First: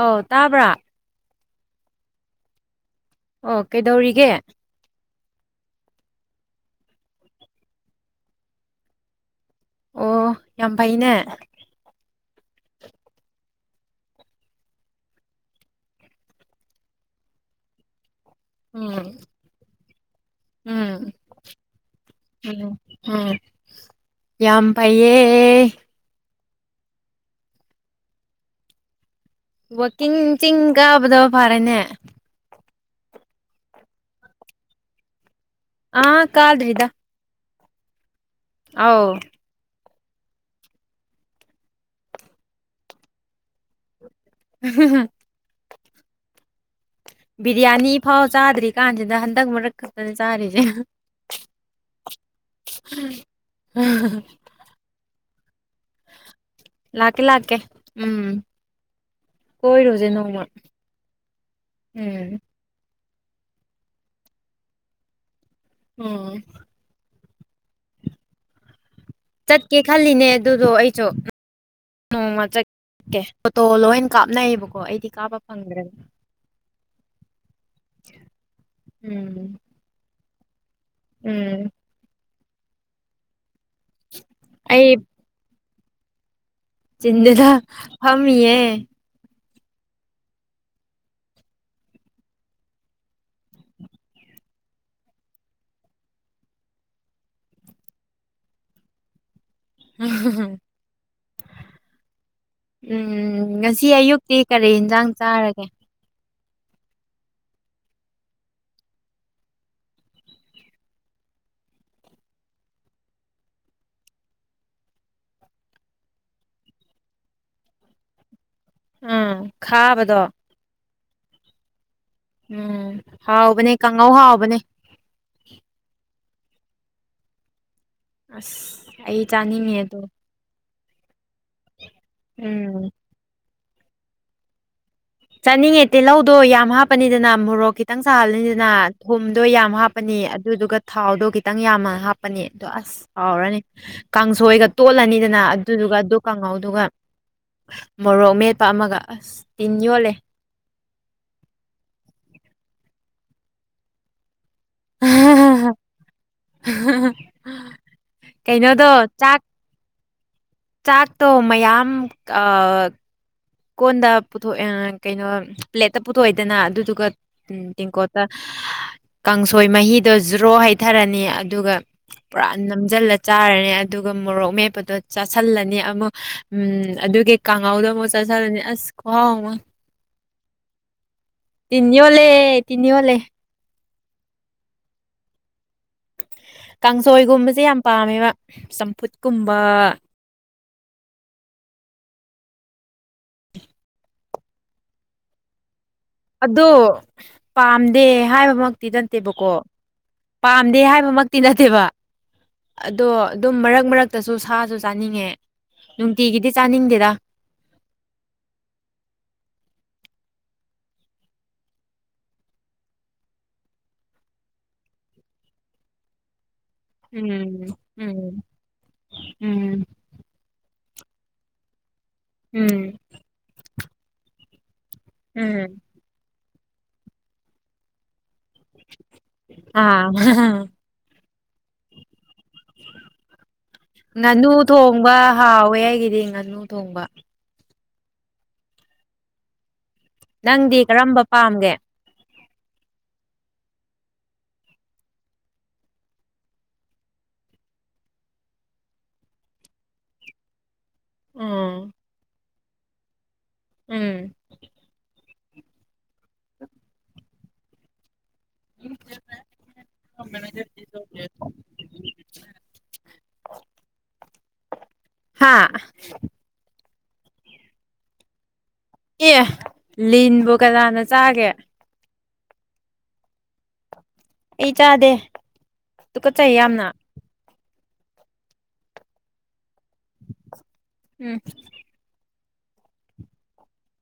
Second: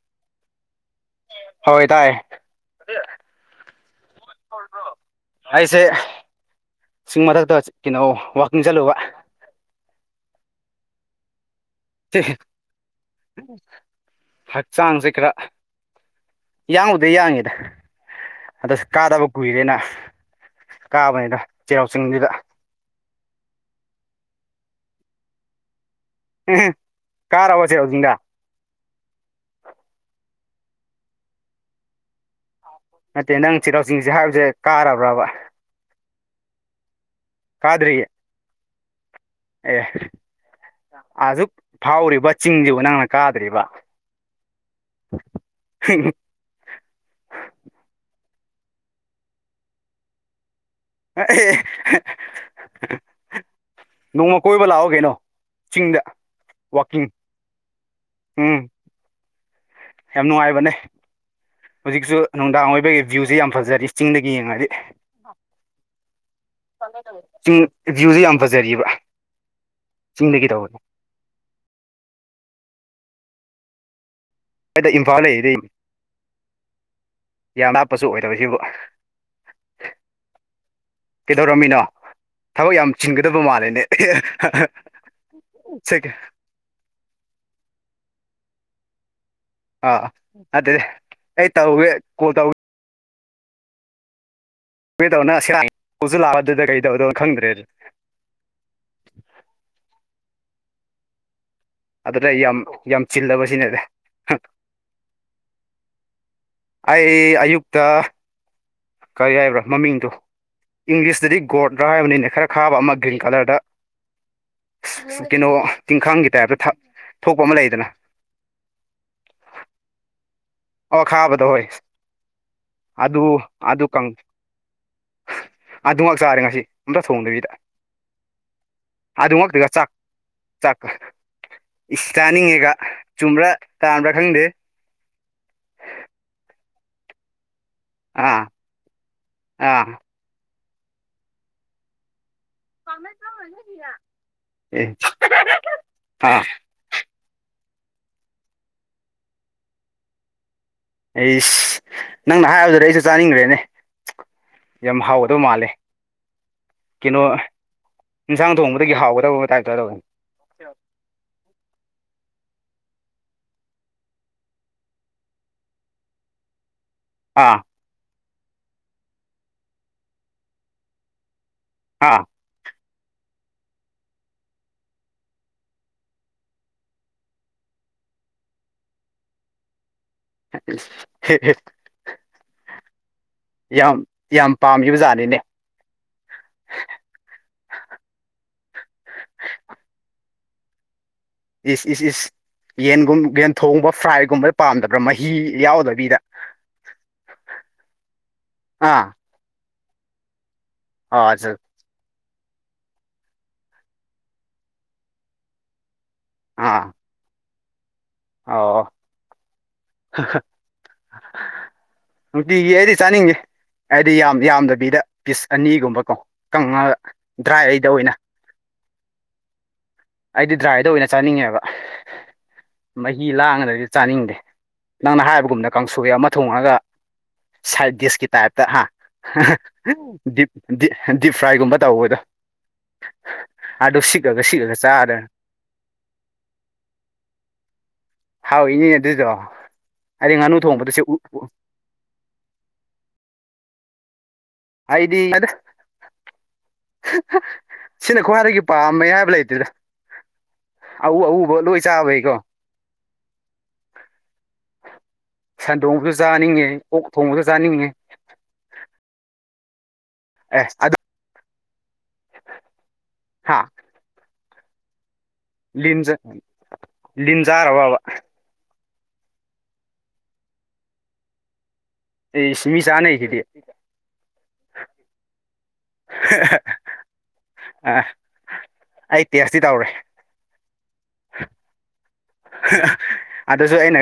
ꯑꯥꯎ ꯇꯥꯕ꯭ꯔꯥ ꯍꯣꯏ ꯇꯥꯏꯌꯦ ꯑꯣ ꯀꯩꯗꯧꯔꯤꯒꯦ ꯑꯩꯁꯦ ꯆꯤꯡ ꯃꯊꯛꯇ ꯀꯩꯅꯣ ꯋꯥꯛꯀꯤꯡ ꯆꯠꯂꯨꯕ ꯑꯣ ꯌꯥꯝ ꯐꯥꯏꯅꯦ ꯏ ꯍꯛꯆꯥꯡꯁꯦ ꯈꯔ ꯌꯥꯎꯗ ꯌꯥꯡꯉꯤꯗ ꯑꯗꯣ ꯀꯥꯗꯕ ꯀꯨꯏꯔꯦꯅ ꯑꯁ ꯎꯝ ꯀꯥꯕꯅꯤꯗ ꯆꯩꯔꯥꯎ ꯆꯤꯡꯗꯨꯗ ꯎꯝ ꯎꯝ ꯌꯥꯝ ꯐꯩꯌꯦ ꯎꯝ ꯀꯥꯔꯛꯑꯣꯁꯦ ꯍꯧꯖꯤꯛꯇ ꯋꯥꯛꯀꯤꯡ ꯆꯤꯡ ꯀꯥꯕꯗꯣ ꯐꯔꯦꯅꯦ ꯅꯠꯇꯦ ꯅꯪ ꯆꯤꯔꯥꯎ ꯆꯤꯡ ꯍꯥꯏꯕꯁꯦ ꯀꯥꯔꯕ꯭ꯔꯕ ꯑꯥ ꯀꯥꯗ꯭ꯔꯤꯗ ꯀꯥꯗ꯭ꯔꯤ ꯑꯥꯎ ꯑꯦ ꯑꯁꯨꯛ ꯐꯥꯎꯔꯤꯕ ꯆꯤꯡꯁꯤꯕꯨ ꯅꯪꯅ ꯀꯥꯗ꯭ꯔꯤꯕ ꯑꯍꯥ ꯍꯥ ꯕꯤꯔꯌꯥꯅꯤ ꯐꯥꯎ ꯆꯥꯗ꯭ꯔꯤ ꯀꯥꯟꯁꯤꯗ ꯍꯟꯗꯛ ꯃꯔꯛ ꯈꯛꯇꯅꯦ ꯆꯥꯔꯤꯁꯦ ꯅꯣꯡꯃ ꯀꯣꯏꯕ ꯂꯥꯛꯑꯣ ꯀꯩꯅꯣ ꯆꯤꯡꯗ ꯋꯥꯀꯤꯡ ꯂꯥꯛꯀꯦ ꯂꯥꯛꯀꯦ ꯎꯝ ꯀꯣꯏꯔꯨꯁꯦ ꯌꯥꯝ ꯅꯣꯡꯃ ꯅꯨꯡꯉꯥꯏꯕꯅꯦ ꯍꯧꯖꯤꯛꯁꯨ ꯎꯝ ꯅꯨꯡꯗꯥꯡ ꯑꯣꯏꯕꯒꯤ ꯚ꯭ꯌꯨꯁꯦ ꯌꯥꯝ ꯐꯖꯔꯝ ꯆꯤꯡꯗꯒꯤ ꯌꯦꯡꯉꯛꯑꯗꯤ ꯎꯝ ꯆꯤꯡ ꯚ꯭ꯌꯨꯁꯦ ꯌꯥꯝ ꯐꯖꯔꯤꯌꯦꯕ ꯆꯠꯀꯦ ꯈꯜꯂꯤꯅꯦ ꯑꯗꯨꯗꯣ ꯑꯩꯁꯨ ꯅꯣꯡꯃ ꯂꯠꯀꯦ ꯐꯣꯇꯣ ꯂꯣꯏꯅ ꯀꯥꯞꯅꯩꯌꯦꯕꯀꯣ ꯑꯩꯗ ꯑꯩꯗꯤ ꯏꯝꯐꯥꯜ ꯀꯥꯞꯕ ꯂꯩꯔꯤꯗꯤ ꯐꯪꯗ꯭ꯔꯦ ꯌꯥꯝ ꯂꯥꯞꯄꯁꯨ ꯑꯣꯏꯗꯕ ꯁꯤꯕꯨ ꯎꯝ ꯎꯝ ꯀꯩꯗꯧꯔꯝꯃꯤꯅꯣ ꯊꯕꯛ ꯌꯥꯝ ꯆꯤꯟꯒꯗꯕ ꯃꯥꯜꯂꯦꯅꯦ ꯑꯩ ꯁꯤ ꯀꯦ ꯆꯤꯟꯗꯁ ꯐꯝꯃꯤꯌꯦ ꯑꯥ ꯑꯗꯨ ꯑꯩ ꯇꯧꯔꯦ ꯀꯣꯜ ꯇꯧ ꯀꯔꯤꯗꯧꯅ ꯁꯔꯥꯡꯁꯨ ꯂꯥꯛꯄꯗꯨꯗ ꯀꯩꯇꯧꯗꯧꯅꯣ ꯈꯪꯗ꯭ꯔꯦ ꯑꯥ ꯍ ꯍ ꯑꯗꯨꯗ ꯌꯥꯝ ꯌꯥꯝ ꯎꯝ ꯆꯤꯜꯂꯕꯁꯤꯅꯦꯗ ꯉꯁꯤ ꯑꯌꯨꯛꯇꯤ ꯀꯔꯤ ꯌꯦꯟꯖꯥꯡ ꯆꯥꯔꯒꯦ ꯑꯩ ꯑꯌꯨꯛꯇ ꯀꯩ ꯍꯥꯏꯕ꯭ꯔꯥ ꯃꯃꯤꯡꯗꯣ ꯏꯪꯂꯤꯁꯇꯗꯤ ꯒꯣꯔꯗ꯭ꯔ ꯍꯥꯏꯕꯅꯤꯅꯦ ꯈꯔ ꯈꯥꯕ ꯑꯃ ꯒ꯭ꯔꯤꯟ ꯀꯂꯔꯗ ꯀꯩꯅꯣ ꯇꯤꯡꯈꯡꯒꯤ ꯇꯥꯏꯞꯇ ꯊꯛ ꯊꯣꯛꯄ ꯑꯃ ꯂꯩꯌꯦꯗꯅ ꯑꯥ ꯈꯥꯕꯗꯣ ꯑꯣ ꯈꯥꯕꯗꯨ ꯍꯣꯏ ꯎꯝ ꯑꯥꯗꯨ ꯍꯥꯎꯕꯅꯦ ꯑꯥꯗꯨ ꯀꯪ ꯀꯥꯡꯉꯧ ꯍꯥꯎꯕꯅꯦ ꯑꯥꯗꯨ ꯆꯥꯔꯦ ꯉꯁꯤ ꯑꯝꯇ ꯊꯣꯡꯗ꯭ꯔꯤꯗ ꯑꯁ ꯑꯩ ꯆꯥꯅꯤꯡꯉꯦ ꯑꯗꯣ ꯥꯆꯥꯛ ꯏꯁ ꯀꯅꯤꯡꯉꯦꯒꯥ ꯎꯝ ꯆꯨꯝꯕ꯭ꯔꯥ ꯇꯥꯥꯟꯕ꯭ꯔꯥ ꯈꯪꯗꯦ ꯆꯥꯅꯤꯡꯉꯦ ꯇꯤꯜꯍꯧꯗꯣ ꯌꯥꯝ ꯍꯥꯞꯄꯅꯤꯗꯅꯥ ꯃꯣꯔꯣꯛ ꯈꯤꯇꯪ ꯑꯥ ꯁꯥꯍꯜꯂꯅꯤꯗꯅꯥ ꯊꯨꯝꯗꯣ ꯌꯥꯝ ꯑꯥ ꯍꯥꯞꯄꯅꯤ ꯑꯗꯨꯗꯨꯒ ꯊꯥꯎꯗꯣ ꯈꯤꯇꯪ ꯌꯥꯝꯃ ꯍꯥꯞ ꯄꯅꯤ ꯑꯗꯣ ꯑꯁ ꯍꯥꯎꯔꯅꯤ ꯀꯥꯡꯁꯣꯏꯒ ꯑꯦ ꯇꯣꯠꯂꯅꯤꯗꯅꯥ ꯑꯗꯨꯗꯨꯒ ꯑꯗꯨ ꯑꯥ ꯀꯥꯡꯍꯧꯗꯨꯒ [inaudible] ꯃꯣꯔꯣꯛ ꯃꯦꯠꯄ ꯑꯃꯒ ꯑꯁ ꯇꯤꯟ ꯌꯣꯠꯂꯦ ꯑꯩꯁ ꯅꯪꯅ ꯍꯥꯏꯕꯗꯨꯗ ꯑꯩꯁꯨ ꯆꯥꯅꯤꯡꯒ꯭ꯔꯦꯅꯦ ꯌꯥꯝ ꯍꯥꯎꯒꯗꯧ ꯃꯥꯜꯂꯦ ꯀꯦꯅꯣ ꯏꯟꯁꯥꯡ ꯀꯩꯅꯣꯗꯣ ꯊꯣꯡꯕꯗꯒꯤ ꯆꯥꯛ ꯍꯥꯎꯒꯗꯕ ꯇꯥꯏꯞꯇ ꯇꯧꯋꯤ ꯆꯥꯛꯇꯣ ꯃꯌꯥꯝ ꯑꯥ ꯀꯣꯟꯗ ꯄꯨꯊꯣꯛꯑꯦ ꯀꯩꯅꯣ ꯄ꯭ꯂꯦꯠꯇ ꯄꯨꯊꯣꯛꯑꯦꯗꯅ ꯑꯗꯨꯗꯨꯒ ꯑꯥ ꯇꯦꯡꯀꯣꯠ ꯇ ꯀꯥꯡꯁꯣꯏ ꯃꯍꯤꯗꯣ ꯖ꯭ꯔꯣ ꯍꯩꯊꯔꯅꯤ ꯑꯗꯨꯒ ꯑꯥ ꯄꯨꯔꯥ ꯅꯝ ꯖꯜꯂ ꯆꯥꯔꯅꯤ ꯑꯗꯨꯒ ꯃꯣꯔꯣꯛ ꯃꯦꯞꯄꯗꯣ ꯆꯥꯥꯁꯜꯂꯅꯤ ꯑꯃꯨꯛ ꯎꯝ ꯑꯗꯨꯒꯤ ꯀꯥꯡꯍꯧꯗꯣ ꯑꯃꯨꯛ ꯥꯆꯥꯁꯜꯂꯅꯤ ꯑꯁ ꯈꯨꯍꯥꯎ ꯑꯃ [inaudible] ꯇꯤꯟ ꯌꯣꯠꯂꯦ ꯇꯤꯟ ꯌꯣꯠꯂꯦ ꯌꯥꯝ ꯌꯥꯝ ꯄꯥꯝꯒꯤꯕ ꯖꯥꯠꯅꯤꯅꯦ ꯀꯥꯡꯁꯣꯏꯒꯨꯝꯕꯁꯦ ꯌꯥꯝ ꯄꯥꯝꯃꯦꯕ ꯆꯝꯐꯨꯠꯀꯨꯝꯕ ꯏꯁ ꯏꯁ ꯏꯁ ꯌꯦꯟꯒꯨꯝ ꯌꯦꯟ ꯊꯣꯡꯕ ꯐ꯭ꯔꯥꯏꯒꯨꯝꯕ ꯄꯥꯝꯗꯕ꯭ꯔꯥ ꯃꯍꯤ ꯌꯥꯎꯗ ꯑꯗꯣ ꯄꯥꯝꯗꯦ ꯍꯥꯏꯕꯃꯛꯇꯤ ꯑꯥ ꯅꯠꯇꯦꯕꯀꯣ ꯄꯥꯝꯗꯦ ꯑꯥ ꯍꯥꯏꯕꯃꯛꯇꯤ ꯆ ꯅꯠꯇꯦꯕ ꯑꯗꯣ ꯑꯗꯨꯝ ꯃꯔꯛ ꯃꯔꯛꯇꯁꯨ ꯁꯥꯖꯨ ꯆꯥꯅꯤꯡꯉꯦ ꯅꯨꯡꯇꯤꯒꯤꯗꯤ ꯆꯥꯅꯤꯡꯗꯦꯗ ꯑꯥꯎ ꯑꯣ [unintelligible] ꯅꯨꯡꯇꯤꯒꯤ ꯑꯩꯗꯤ ꯆꯥꯅꯤꯡꯅꯤ ꯑꯩꯗꯤ ꯌꯥꯝ ꯌꯥꯝꯗꯕꯤꯗ ꯄꯤꯁ ꯑꯅꯤꯒꯨꯝꯕ ꯀꯣ ꯀꯪꯉꯒ ꯎꯝ ꯗ꯭ꯔꯥꯏꯗ ꯑꯣꯏꯅ ꯎꯝ ꯎꯝ ꯑꯩꯗꯤ ꯗ꯭ꯔꯥꯏꯗ ꯑꯣꯏꯅ ꯆꯥꯅꯤꯡꯉꯦꯕ ꯎꯝ ꯃꯍꯤ ꯂꯥꯡꯉꯗꯗꯤ ꯆꯥꯅꯤꯡꯗꯦ ꯅꯪꯅ ꯍꯥꯏꯕꯒꯨꯝꯅ ꯎꯝ ꯀꯥꯡꯁꯣꯏ ꯑꯃ ꯊꯣꯡꯔꯒ ꯁꯥꯏꯠ ꯗꯤꯁꯀꯤ ꯇꯥꯏꯞꯇ ꯍꯥ ꯑꯥ [unintelligible] ꯗꯤꯞ ꯗꯤ ꯗꯤꯞ ꯐ꯭ꯔꯥꯏꯒꯨꯝꯕ ꯇꯧꯕꯗꯣ ꯑꯗꯣ ꯁꯤꯛꯔꯒ ꯉꯥꯅꯨ ꯁꯤꯛꯔꯒ ꯊꯣꯡꯕ ꯍꯥꯎꯋꯦ ꯑꯩꯒꯤꯗꯤ ꯉꯥꯅꯨ ꯊꯣꯡꯕ ꯍꯥꯎꯏꯅꯦ ꯑꯗꯨꯏꯗꯣ ꯑꯩꯗꯤ ꯉꯥꯅꯨ ꯅꯪꯗꯤ ꯊꯣꯡꯕꯗꯁꯦ ꯀꯔꯝꯕ ꯎꯞ ꯄꯥꯝꯒꯦ ꯑꯩꯗꯤ ꯑꯁ [unintelligible] ꯁꯤꯅ ꯈ꯭ꯋꯥꯏꯗꯒꯤ ꯄꯥꯝꯃꯦ ꯍꯥꯏꯕ ꯂꯩꯇꯦꯗ ꯑꯎ ꯑꯎꯕ ꯎꯝ ꯂꯣꯏ ꯆꯥꯕꯩꯀꯣ ꯎꯝ ꯁꯟ ꯊꯣꯡꯕꯁꯨ ꯆꯥꯅꯤꯡꯉꯦ ꯑꯣꯛ ꯊꯣꯡꯕꯁꯨ ꯆꯥꯅꯤꯡꯉꯤ ꯑꯦ ꯑꯗꯨ ꯍꯥ [unintelligible] ꯍꯥꯥ ꯂꯤꯟ ꯂꯤꯟ ꯖꯔꯕꯕ ꯑꯦ ꯂꯤꯟꯕꯨ ꯀꯅꯥꯅ ꯆꯥꯒꯦ ꯏꯁ ꯃꯤ ꯆꯥꯅꯩꯗꯨꯗꯤ ꯑꯩ ꯆꯥꯗꯦ ꯇꯨꯀꯠꯆꯩꯌꯦ ꯌꯥꯝꯅ ꯑꯥ ꯑꯩ ꯇꯦꯁꯇꯤ ꯇꯧꯔꯦ ꯎꯝ [unintelligible] ꯑꯗꯨꯁꯨ ꯑꯩꯅ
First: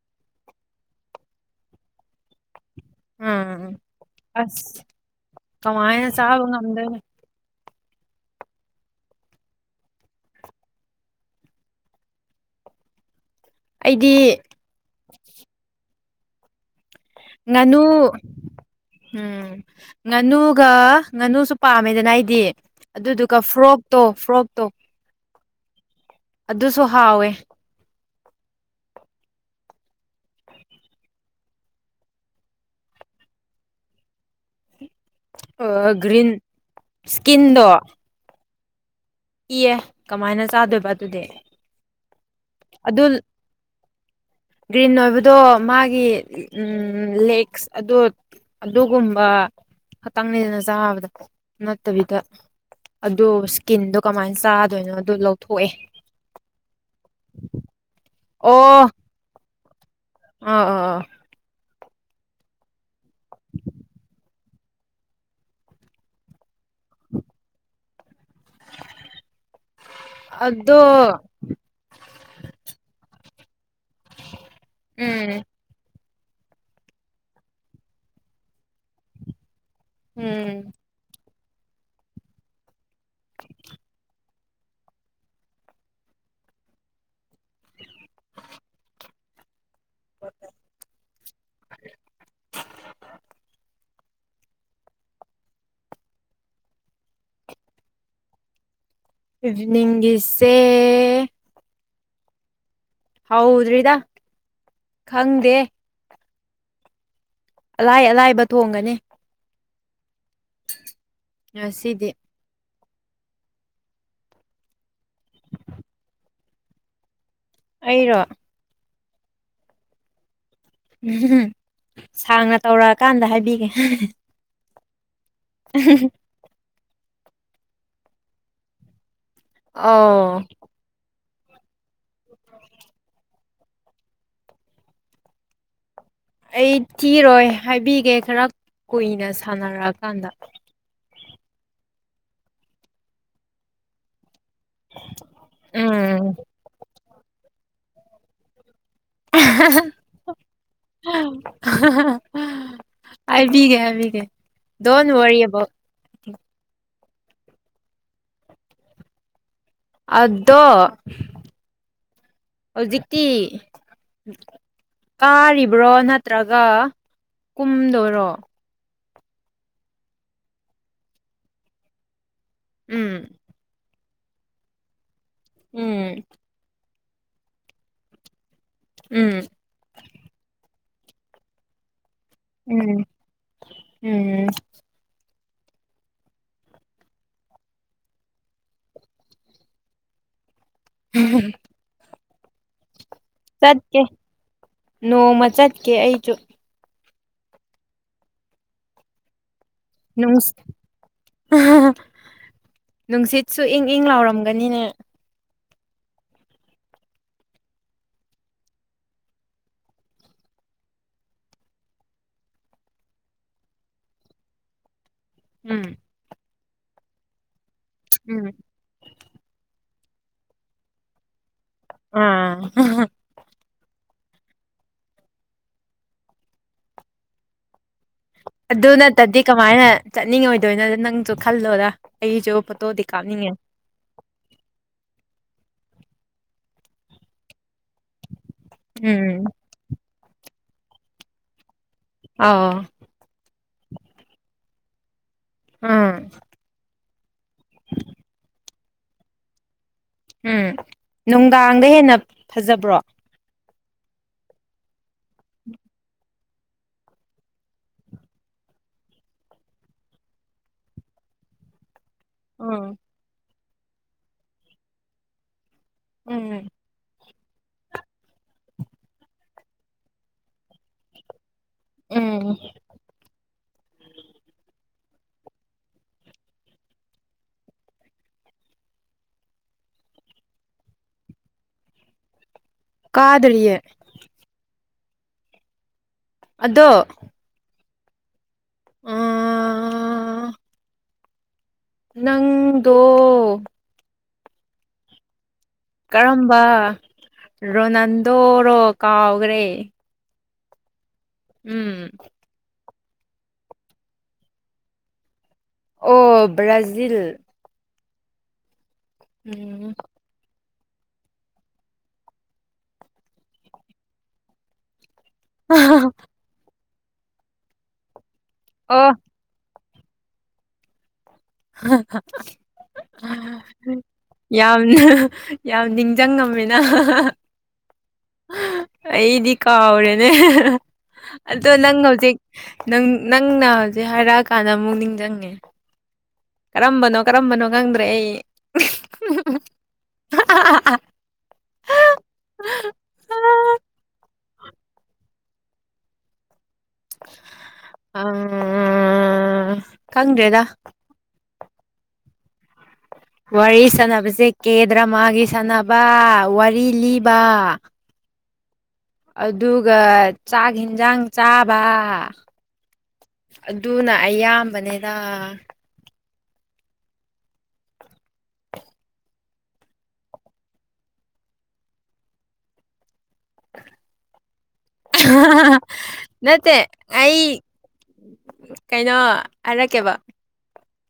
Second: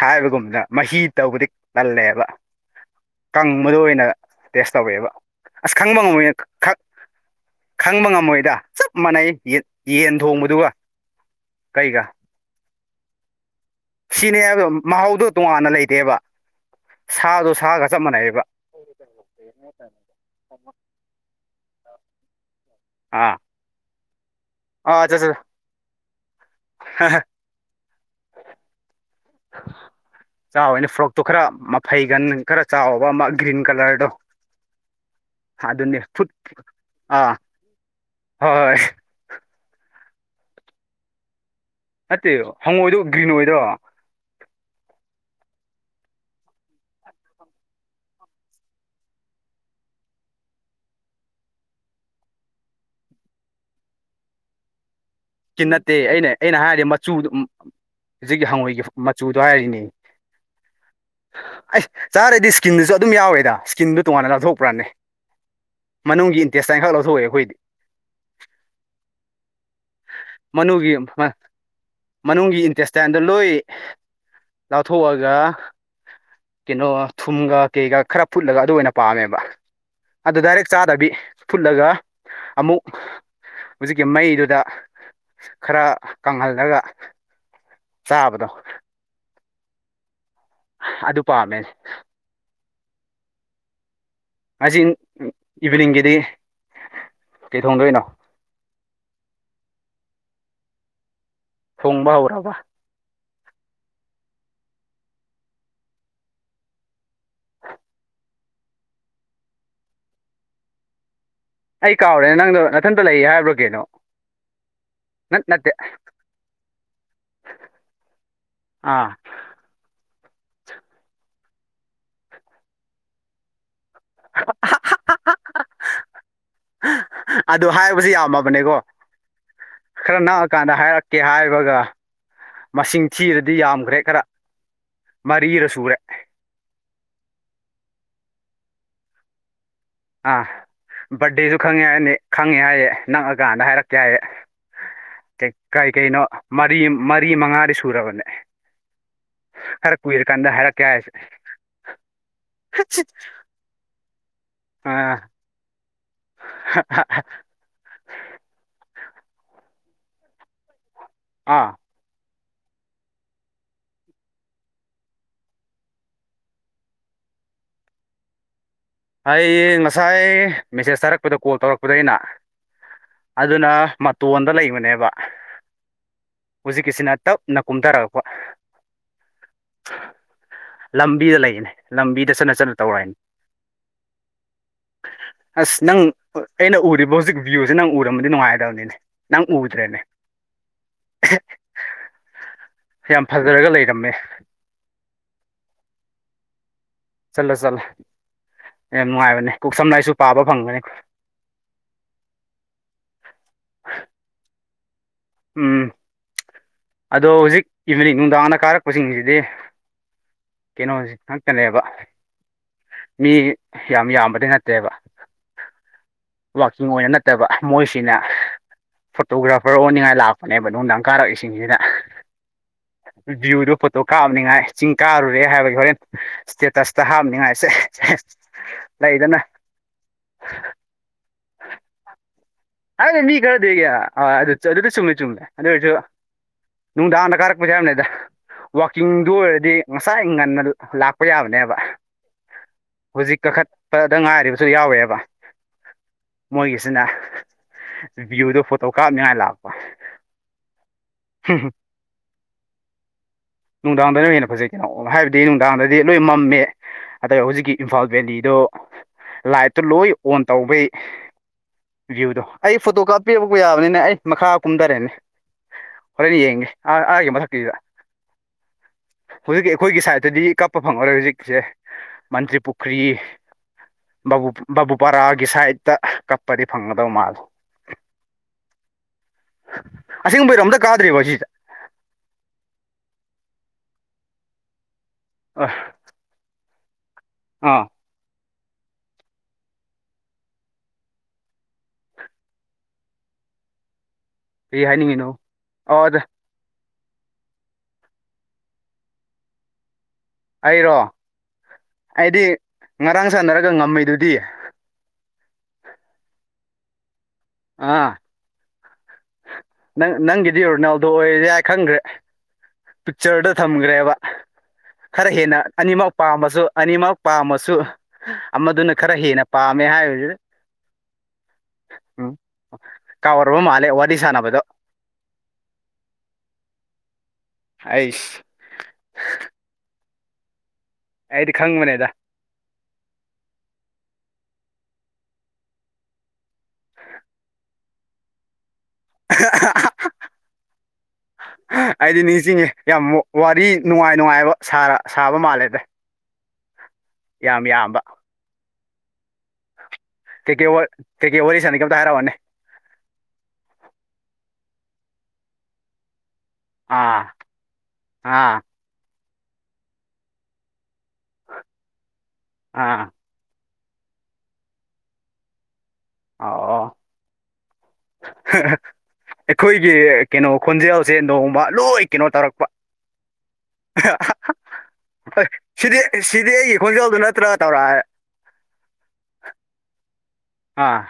ꯍꯥꯏꯕꯒꯨꯝꯕꯅ ꯃꯍꯤ ꯇꯧꯕꯗꯤ ꯇꯜꯂꯦꯕ ꯀꯪꯕꯗꯣ ꯎꯝ ꯑꯣꯏꯅ ꯇꯦꯁ ꯑꯁ ꯇꯧꯋꯦꯕ ꯑꯁ ꯈꯪꯕ ꯀꯃꯥꯏꯅ ꯉꯃꯣꯏ ꯆꯥꯕ ꯈꯪ ꯉꯝꯗꯣꯏꯅꯣ ꯈꯪꯕ ꯉꯝꯃꯣꯏꯗ ꯆꯞ ꯃꯥꯟꯅꯩ ꯌꯦꯟ ꯊꯣꯡꯕꯗꯨꯒ ꯀꯩꯒ ꯑꯩꯗꯤ ꯁꯤꯅꯦ ꯍꯥꯏꯕ ꯃꯍꯥꯎꯗꯣ ꯇꯣꯉꯥꯟꯅ ꯂꯩꯇꯦꯕ ꯁꯥꯗꯣ ꯉꯥꯅꯨ ꯁꯥꯒ ꯆꯞ ꯃꯥꯟꯅꯩꯌꯦꯕ ꯎꯝ ꯉꯥꯅꯨꯒ ꯉꯥꯅꯨꯁꯨ ꯄꯥꯝꯃꯦꯗꯅ ꯑꯩꯗꯤ ꯑꯥ ꯑꯗꯨꯗꯨꯒ ꯐ꯭ꯔꯣꯛ ꯇꯣ ꯐ꯭ꯔꯣꯛ ꯑꯥ ꯖ ꯖꯔ ꯑꯗꯨꯁꯨ ꯍꯥꯎꯋꯦ [inaudible] ꯆꯥꯎꯋꯦꯅ ꯐ꯭ꯔꯣꯛꯇꯣ ꯈꯔ ꯃꯐꯩꯒꯟ ꯈꯔ ꯆꯥꯎꯕ ꯑꯃ ꯒ꯭ꯔꯤꯟ ꯀꯂꯔꯗꯣ ꯑꯗꯨꯅꯦ ꯐꯨꯠ ꯒ꯭ꯔꯤꯟ ꯑꯥ ꯏꯁꯀꯤꯟꯗꯣ ꯍꯣꯏ ꯀꯤꯌꯦ ꯀꯃꯥꯏꯅ ꯆꯥꯗꯣꯏꯕ ꯑꯗꯨꯗꯤ ꯅꯠꯇꯦ ꯍꯪꯉꯣꯏꯗꯣ ꯑꯗꯨ ꯒ꯭ꯔꯤꯟ ꯑꯣꯏꯗꯣ ꯒ꯭ꯔꯤꯟ ꯑꯣꯏꯕꯗꯣ ꯃꯥꯒꯤ ꯂꯦꯛꯁ ꯑꯗꯨ ꯑꯗꯨꯒꯨꯝꯕ ꯈꯥꯇꯪꯡꯅꯤꯗꯅ ꯆꯥꯕꯗ ꯅꯠꯇꯕꯤꯗ ꯑꯗꯣ ꯁꯀꯤꯟꯗꯣ ꯀꯃꯥꯏꯅ ꯆꯥꯗꯣꯏꯅꯣ ꯀꯤ ꯂꯧꯊꯣꯛꯑꯦ ꯅꯠꯇꯦ ꯑꯩꯅ ꯑꯩꯅ ꯍꯥꯏꯔꯤ ꯃꯆꯨꯗꯣ ꯍꯧꯖꯤꯛꯀꯤ ꯑꯣ ꯍꯪꯉꯣꯏꯒꯤ ꯃꯆꯨꯗꯣ ꯍꯥꯏꯔꯤꯅꯦ ꯑꯥ ꯑꯥ ꯑꯥ ꯑꯩꯁ ꯆꯥꯔꯗꯤ ꯏꯁꯀꯤꯟꯗꯨꯁꯨ ꯑꯗꯨꯝ ꯌꯥꯎꯋꯦꯗ ꯏꯁꯀꯤꯟꯗꯨ ꯇꯣꯉꯥꯟꯅ ꯂꯧꯊꯣꯛꯄ꯭ꯔꯥꯅꯦ ꯃꯅꯨꯡꯒꯤ ꯇꯦꯁꯇꯥꯏꯈꯛ ꯂꯧꯊꯣꯛꯑꯦ ꯑꯩꯈꯣꯏꯗꯤ ꯑꯗꯣ ꯃꯅꯨꯡꯒꯤ ꯃꯅꯨꯡꯒꯤ ꯏꯟꯇꯦꯁꯇꯥꯏꯟꯗꯣ ꯂꯣꯏ ꯎꯝ ꯂꯧꯊꯣꯛꯑꯒ ꯀꯩꯅꯣ ꯊꯨꯝꯒ ꯀꯩꯒ ꯈꯔ ꯐꯨꯠꯂꯒ ꯑꯗꯨ ꯑꯣꯏꯅ ꯄꯥꯝꯃꯦꯕ ꯑꯗꯨ ꯎꯝ ꯗꯥꯏꯔꯦꯛ ꯆꯗ꯭ꯔꯗꯤ ꯐꯨꯠꯂꯒ ꯑꯃꯨꯛ ꯍꯧꯖꯤꯛꯀꯤ ꯃꯩꯗꯨꯗ ꯈꯔ ꯀꯪꯍꯜꯂꯒ ꯆꯥꯕꯗꯣ ꯑꯗꯨ ꯄꯥꯝꯃꯦ ꯉꯥꯁꯤ ꯏꯚꯤꯅꯤꯡꯒꯤꯗꯤ ꯀꯩ ꯊꯣꯡꯗꯣꯏꯅꯣ ꯏꯕꯤꯅꯤꯡꯒꯤꯁꯦ ꯊꯣꯡꯕ ꯍꯧ꯭ꯔꯕ ꯍꯧꯗ꯭ꯔꯤꯗ ꯈꯪꯗꯦ ꯑꯂꯥꯏ ꯑꯂꯥꯏꯕ ꯊꯣꯡꯒꯅꯤ [inaudible] ꯑꯩ ꯉꯁꯤꯗꯤ ꯀꯥꯎꯔꯦ ꯅꯪꯗꯣ ꯏꯊꯟꯇ ꯂꯩ ꯍꯥꯏꯕ꯭ꯔꯥ ꯀꯩꯅꯣ ꯅꯠ ꯅꯠꯇꯦ ꯑꯩꯔꯣ ꯑꯥ ꯎꯝ ꯁꯥꯡꯅ ꯇꯧꯔꯛꯑꯀꯥꯟꯗ ꯍꯥꯏꯕꯤꯒꯦ [unintelligible] [unintelligible] ꯑꯗꯨ ꯍꯥꯏꯔꯁꯨ ꯌꯥꯝꯃꯕꯅꯤꯀꯣ ꯈꯔ ꯑꯧ ꯅꯪꯛꯑꯀꯥꯟꯗ ꯍꯥꯏꯔꯛ ꯀꯦ ꯍꯥꯏꯕꯒ ꯃꯁꯤꯡ ꯊꯤꯔꯗꯤ ꯗꯤ ꯌꯥꯝꯈ꯭ꯔꯦ ꯈꯔ ꯃꯔꯤꯔ ꯁꯨꯔꯦ ꯑꯩ ꯊꯤꯔꯣꯏ ꯍꯥꯏꯕꯤꯒꯦ ꯈꯔ ꯀꯨꯏꯅ ꯁꯥꯟꯅꯔꯛꯑꯀꯥꯟꯗ ꯑꯥ ꯕꯥꯔꯗꯦꯁꯨ ꯈꯪꯉꯦ ꯍꯥꯏꯅꯤ ꯈꯪꯉꯦ ꯍꯥꯏꯌꯦ ꯅꯪꯑꯀꯥꯟꯗ ꯍꯥꯏꯔꯛꯀꯦ ꯍꯥꯏꯌꯦ ꯀꯩ ꯀꯩꯅꯣ ꯎꯝ ꯃꯔꯤ ꯃꯔꯤ ꯃꯉꯥꯗꯤ ꯁꯨꯔꯕꯅꯦ ꯈꯔ ꯀꯨꯏꯔꯀꯥꯟꯗ ꯍꯥꯏꯔꯛꯀꯦ ꯍꯥꯏꯁꯦ [unintelligible] ꯑꯕꯤꯒꯦ ꯍꯥꯏꯕꯤꯒꯦ ꯗꯣꯟ ꯑ ꯋꯥꯔꯤ ꯑꯕꯥꯎꯠ [unintelligible] ꯑꯗꯣ ꯑꯥ ꯍꯧꯖꯤꯛꯇꯤ ꯀꯥꯔꯤꯕ꯭ꯔꯣ ꯅꯠꯇ꯭ꯔꯒ ꯀꯨꯝꯗꯣꯏꯔꯣ ꯑꯩ ꯉꯁꯥꯏ ꯃꯦꯁꯦꯖ ꯊꯥꯔꯛꯄꯗ ꯀꯣꯜ ꯇꯧꯔꯛꯄꯗ ꯑꯩꯅ ꯎꯝ ꯑꯗꯨꯅ ꯃꯇꯣꯟꯗ ꯂꯩꯕꯅꯦꯕ ꯎꯝ ꯍꯧꯖꯤꯛꯀꯤꯁꯤꯅ ꯇꯞꯅ ꯀꯨꯝꯊꯔꯛꯄ ꯎꯝ ꯂꯝꯕꯤꯗ ꯂꯩꯌꯦꯅꯦ ꯂꯝꯕꯤꯗ ꯆꯠꯅ ꯆꯠꯅ ꯎꯝ ꯇꯧꯔꯛꯏꯅꯤ ꯎꯝ ꯑꯁ ꯅꯪ ꯑꯩꯅ ꯎꯔꯤꯕ ꯍꯧꯖꯤꯛ ꯚ꯭ꯤꯌꯨꯁꯦ ꯅꯪ ꯎꯔꯃꯗꯤ ꯅꯨꯡꯉꯥꯏꯗꯕꯅꯤꯅꯦ ꯅꯪ ꯎꯗ꯭ꯔꯦꯅꯦ [unintelligible] ꯌꯥꯝ ꯐꯖꯔꯒ ꯆꯠꯀꯦ ꯂꯩꯔꯝꯃꯦ ꯅꯣꯡꯃ ꯆꯠꯀꯦ ꯑꯩꯖꯨ ꯆꯠꯂꯣ ꯆꯠꯂꯣ ꯌꯥꯝ ꯅꯨꯡꯉꯥꯏꯕꯅꯦ ꯀꯣꯛ ꯁꯝꯂꯥꯏꯁꯨ ꯄꯥꯕ [unintelligible] ꯐꯪꯒꯅꯤ ꯅꯨꯡꯁꯤꯠꯁꯨ ꯏꯪ ꯏꯪ ꯂꯥꯎꯔꯝꯒꯅꯤꯅꯦ ꯎꯝ ꯑꯗꯣ ꯍꯧꯖꯤꯛ ꯏꯚꯅꯤꯡ ꯅꯨꯡꯗꯥꯡꯗ ꯀꯥꯔꯛꯄꯁꯤꯡꯁꯤꯗꯤ ꯀꯩꯅꯣꯁꯤ ꯈꯛꯇꯅꯦꯕ ꯃꯤ ꯌꯥꯝ ꯌꯥꯝꯕꯗꯤ ꯅꯠꯇꯦꯕ ꯎꯝ ꯋꯥꯛꯀꯤꯡ ꯑꯣꯏꯅ ꯅꯠꯇꯕ ꯃꯣꯏꯁꯤꯅ ꯎꯝ ꯐꯣꯇꯣꯒ꯭ꯔꯥꯐꯔ ꯑꯣꯅꯤꯡꯉꯥꯏ ꯂꯥꯛꯄꯅꯦꯕ ꯅꯨꯡꯗꯥꯥꯡ ꯀꯥꯔꯛꯏꯁꯤꯡꯁꯤꯗ ꯑꯥ ꯑꯗꯣ ꯀꯥꯞꯅꯤꯉꯥꯏ ꯆꯤꯡ ꯀꯥꯔꯨꯔꯦ ꯍꯥꯏꯕꯒꯤ ꯍꯣꯔꯦꯟ ꯏꯁ꯭ꯇꯦꯇꯁꯇ ꯍꯥꯞꯅꯤꯉꯥꯏꯁꯦ ꯑꯗꯨ ꯅꯠꯇꯗꯤ ꯀꯃꯥꯏꯅ ꯆꯠꯅꯤꯡꯉꯣꯏꯗꯣꯏꯅꯣꯗ ꯅꯪꯁꯨ ꯈꯜꯂꯣꯔ ꯑꯩꯁꯨ ꯐꯣꯇꯣꯗꯤ ꯍꯥꯏꯅꯦ ꯃꯤ ꯀꯥꯞꯅꯤꯡꯉꯦ ꯈꯔꯗꯤ ꯑꯗꯨꯗꯤ ꯆꯨꯝꯃꯦ ꯆꯨꯝꯃꯦ ꯑꯗꯨ ꯑꯣꯏꯔꯁꯨ ꯅꯨꯡꯗꯥꯡꯗꯀꯔꯛ [unintelligible] ꯋꯥꯛꯀꯤꯡꯗꯨ ꯎꯝ ꯑꯣꯏꯔꯗꯤ ꯉꯁꯥꯏ ꯉꯟꯅ ꯂꯥꯛꯄ ꯌꯥꯕꯅꯦꯕ ꯑꯥꯎ ꯍꯧꯖꯤꯛ ꯀꯥꯈꯠꯄꯗ ꯉꯥꯏꯔꯤꯕꯁꯨ ꯌꯥꯎꯋꯦꯕ ꯎꯝ ꯃꯣꯏꯒꯤꯁꯤꯅ ꯚꯤꯌꯨꯗꯣ ꯐꯣꯇꯣ ꯀꯥꯞꯅꯤꯉꯥꯏ ꯂꯥꯛꯄ ꯎꯝ ꯅꯨꯡꯗꯥꯡꯗ ꯍꯦꯟꯅ ꯐꯖꯕ꯭ꯔꯣ ꯅꯨꯡꯗꯥꯡꯗꯅꯣꯏ ꯍꯦꯟꯅ ꯐꯖꯩ ꯍꯥꯏꯕꯗꯤ ꯅꯨꯡꯗꯥꯡꯗꯗꯤ ꯂꯣꯏ ꯃꯝꯃꯦ ꯑꯗ ꯍꯧꯖꯤꯛꯀꯤ ꯏꯝꯐꯥꯜ ꯚꯦꯂꯤꯗꯣ ꯂꯥꯏꯠꯇꯨ ꯂꯣꯏ ꯑꯣꯟ ꯇꯧꯕꯩ ꯚ꯭ꯤꯌꯨꯗꯣ ꯑꯩ ꯎꯝ ꯐꯣꯇꯣ ꯀꯥꯞꯄꯤꯔꯛꯄ ꯌꯥꯕꯅꯤꯅ ꯑꯩ ꯃꯈꯥ ꯀꯨꯝꯊꯔꯦꯅꯦ ꯎꯝ [unintelligible] ꯑꯥ ꯑꯥꯒꯤ ꯃꯊꯥꯛꯀꯤ ꯚꯤꯑꯎ ꯗ ꯍꯧꯖꯤꯛꯀꯤ ꯑꯩꯈꯣꯏꯒꯤ ꯁꯥꯏꯠꯇꯗꯤ ꯀꯥꯄ ꯐꯪꯉꯔꯣꯏ ꯍꯧꯖꯤꯛꯁꯦ ꯎꯝ ꯃꯥꯟꯇ꯭ꯔꯤ ꯄꯨ꯭ꯈꯔꯤ ꯕꯨꯨ ꯕꯥꯕꯨꯨ ꯕꯔꯥꯒꯤ ꯁꯥꯏꯗꯠꯇ ꯀꯞꯄꯗꯤ ꯐꯪꯒꯗꯧ ꯃꯥꯜꯂꯦ ꯑꯁꯦꯡꯕꯩꯔꯣ ꯑꯝꯇ ꯀꯥꯗ꯭ꯔꯤꯕꯣ ꯁꯤꯁꯦ ꯀꯥꯗꯔꯤꯌꯦ ꯑꯥ ꯑꯗꯣ ꯑꯥ ꯎꯝ ꯅꯪꯗꯣ ꯀꯩ ꯍꯥꯏꯅꯤꯡꯉꯤꯅꯣ ꯑꯣ ꯑꯗ ꯀꯔꯝꯕ ꯔꯣꯅꯥꯜꯗꯣꯔꯣ ꯀꯥꯎꯈ꯭ꯔꯦ ꯑꯩꯔꯣ ꯎꯝ ꯑꯩꯗꯤ ꯉꯔꯥꯡ ꯁꯥꯟꯅꯔꯒ ꯉꯝꯃꯤꯗꯨꯗꯤ ꯑꯣ ꯕ꯭ꯔꯥꯖꯤꯜ ꯑꯥ ꯎꯝ ꯗꯤ ꯔꯣꯅꯥꯜꯗꯣ ꯑꯣꯏꯔꯁꯦ ꯍꯥꯏ ꯈꯪꯈ꯭ꯔꯦ ꯄꯤꯛꯆꯔꯗ ꯊꯝꯈ꯭ꯔꯦꯕ ꯈꯔ ꯍꯦꯟꯅ ꯑꯅꯤꯃꯛ ꯄꯥꯝꯃꯁꯨ ꯑꯅꯤꯃꯛ ꯄꯥꯝꯃꯁꯨ ꯑꯃꯗꯨꯅ ꯑꯣ ꯈꯔ ꯍꯦꯟꯅ ꯄꯥꯝ ꯃꯦ ꯍꯥꯏꯖꯦ ꯀꯥꯎꯔꯕ ꯃꯥꯜꯂꯦ ꯋꯥꯔꯤ ꯁꯥꯟꯅꯕꯗꯣ ꯌꯥꯝꯅ ꯌꯥꯝ ꯅꯤꯡꯁꯤꯡꯉꯝꯃꯤꯅ ꯑꯩꯁ ꯑꯩꯗꯤ ꯀꯥꯎꯔꯦ ꯑꯩꯗꯤ ꯑꯗꯣ ꯅꯪ ꯈꯪꯕꯅꯦꯗ ꯍꯧꯖꯤꯛ ꯅꯪꯅ ꯁꯤ ꯍꯥꯏꯔꯛꯑꯀꯥꯟꯗ ꯑꯃꯨꯛ ꯅꯤꯡꯁꯤꯡꯉꯦ ꯀꯔꯝꯕꯅꯣ ꯀꯔꯝꯕꯅꯣ ꯈꯪꯗ꯭ꯔꯦ ꯑꯩ [unintelligible] ꯑꯩꯗꯤ ꯅꯤꯡꯁꯤꯡꯉꯦ ꯌꯥꯝ ꯋꯥꯔꯤ ꯅꯨꯡꯉꯥꯏ ꯅꯨꯡꯉꯥꯏꯕ ꯁꯔꯥ ꯁꯥꯕ ꯃꯥꯜꯂꯦꯗ ꯌꯥꯝ ꯌꯥꯝꯕ ꯑ ꯀꯩ ꯈꯪꯗ꯭ꯔꯦꯗ ꯀꯩ ꯋꯠ ꯀꯩꯀꯩ ꯋꯥꯔꯤ ꯁꯥꯟꯅꯒꯦ ꯑꯝꯇ ꯍꯥꯏꯔꯛꯎꯅꯦ ꯋꯥꯔꯤ ꯁꯥꯟꯅꯕꯁꯦ ꯀꯦꯗ꯭ꯔꯃꯥꯒꯤ ꯁꯥꯟꯅꯕ ꯋꯥꯔꯤ ꯑꯥ ꯂꯤꯕ ꯑꯥ ꯑꯗꯨꯒ ꯆꯥꯛ ꯍꯤꯟꯖꯥꯡ ꯆꯥꯕ ꯑꯥ ꯑꯗꯨꯅ ꯑꯌꯥꯝꯕꯅꯦꯗ ꯑꯧ ꯑꯣ [unintelligible] ꯑꯩꯈꯣꯏꯒꯤ ꯀꯩꯅꯣ ꯈꯣꯟꯖꯦꯜꯁꯦ ꯅꯣꯡꯃ ꯂꯣꯏ ꯀꯩꯅꯣ ꯇꯧꯔꯛꯄ [unintelligible] ꯍꯣꯏ ꯁꯤꯗꯤ ꯁꯤꯗꯤ ꯑꯩꯒꯤ ꯅꯠꯇꯦ ꯈꯣꯟꯖꯦꯜꯗꯨ ꯑꯩ ꯅꯠꯇ꯭ꯔꯒ ꯇꯧꯔꯑꯦ ꯀꯩꯅꯣ ꯍꯥꯏꯔꯛꯀꯦꯕ ꯑꯥ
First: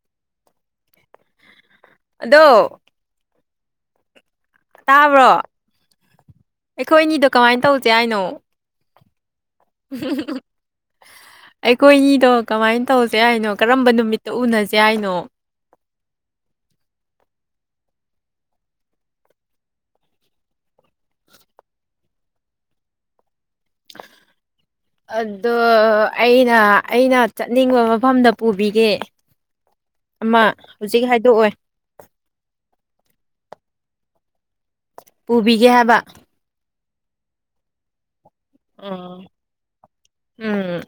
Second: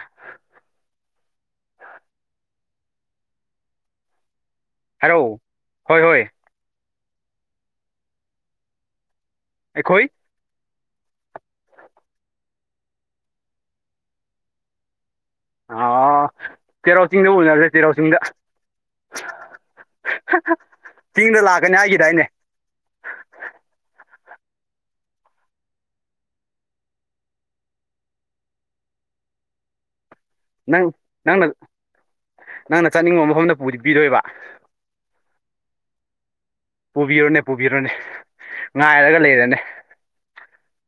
ꯑꯗꯣ ꯍꯥꯏꯔꯧ ꯍꯣꯏ ꯍꯣꯏ ꯈꯣꯏꯅꯤꯗꯣ ꯀꯃꯥꯏ ꯇꯧꯁꯦ ꯍꯥꯏꯅꯣ ꯑꯩꯈꯣꯏ [unintelligible] ꯑꯩꯈꯣꯏꯅꯤꯗꯣ ꯀꯃꯥꯏꯅ ꯇꯧꯁꯦ ꯍꯥꯏꯅꯣ ꯀꯔꯝꯕ ꯅꯨꯃꯤꯠꯇ ꯎꯅꯁꯦ ꯍꯥꯏꯅꯣ ꯑꯥ ꯆꯦꯔꯥꯎ ꯆꯤꯡꯗ ꯎꯅꯔꯁꯦ ꯆꯦꯔꯥꯎ ꯆꯤꯡꯗ [unintelligible] ꯆꯤꯡꯗ ꯂꯥꯛꯀꯅꯤ ꯍꯥꯏꯒꯤꯗꯥꯏꯅꯦ [inaudible] ꯑꯗꯣ ꯑꯩꯅ ꯑꯩꯅ ꯆꯠꯅꯤꯡꯕ ꯃꯐꯝꯗ ꯄꯨꯕꯤꯒꯦ ꯑꯃ ꯅꯪ ꯍꯧꯖꯤꯛ ꯅꯪꯅ ꯍꯥꯏꯗꯣꯛꯑꯣꯏ ꯅꯪꯅ ꯆꯠꯅꯤꯡꯕ ꯃꯐꯝꯗ [unintelligible] ꯄꯤꯗꯣꯏꯕ ꯄꯨꯕꯤꯒꯦ ꯍꯥꯏꯕ ꯄꯨꯕꯤꯔꯣꯅꯦ ꯄꯨꯕꯤꯔꯣꯅꯦ ꯑꯥ ꯉꯥꯏꯔꯒ ꯂꯩꯔꯦꯅꯦ ꯎꯝ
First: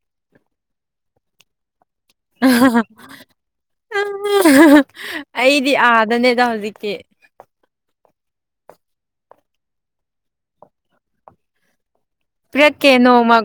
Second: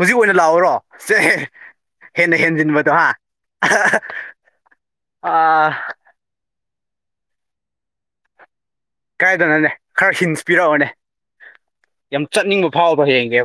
ꯍꯧꯖꯤꯛ ꯑꯣꯏꯅ ꯂꯥꯛꯑꯣꯔꯣ ꯁꯦ ꯍꯦꯟꯅ ꯍꯦꯟꯖꯤꯟꯕꯗꯣ ꯍꯥ [unintelligible] ꯑꯥ ꯀꯦ ꯀꯥꯏꯗꯅꯣꯅꯦ ꯈꯔ ꯍꯤꯟꯁ ꯄꯤꯔꯛꯑꯣꯅꯦ ꯌꯥꯝ ꯆꯠꯅꯤꯡꯕ ꯄꯤꯔꯛꯀꯦ ꯐꯥꯎꯕ ꯅꯣꯡꯃ ꯌꯦꯡꯒꯦꯕ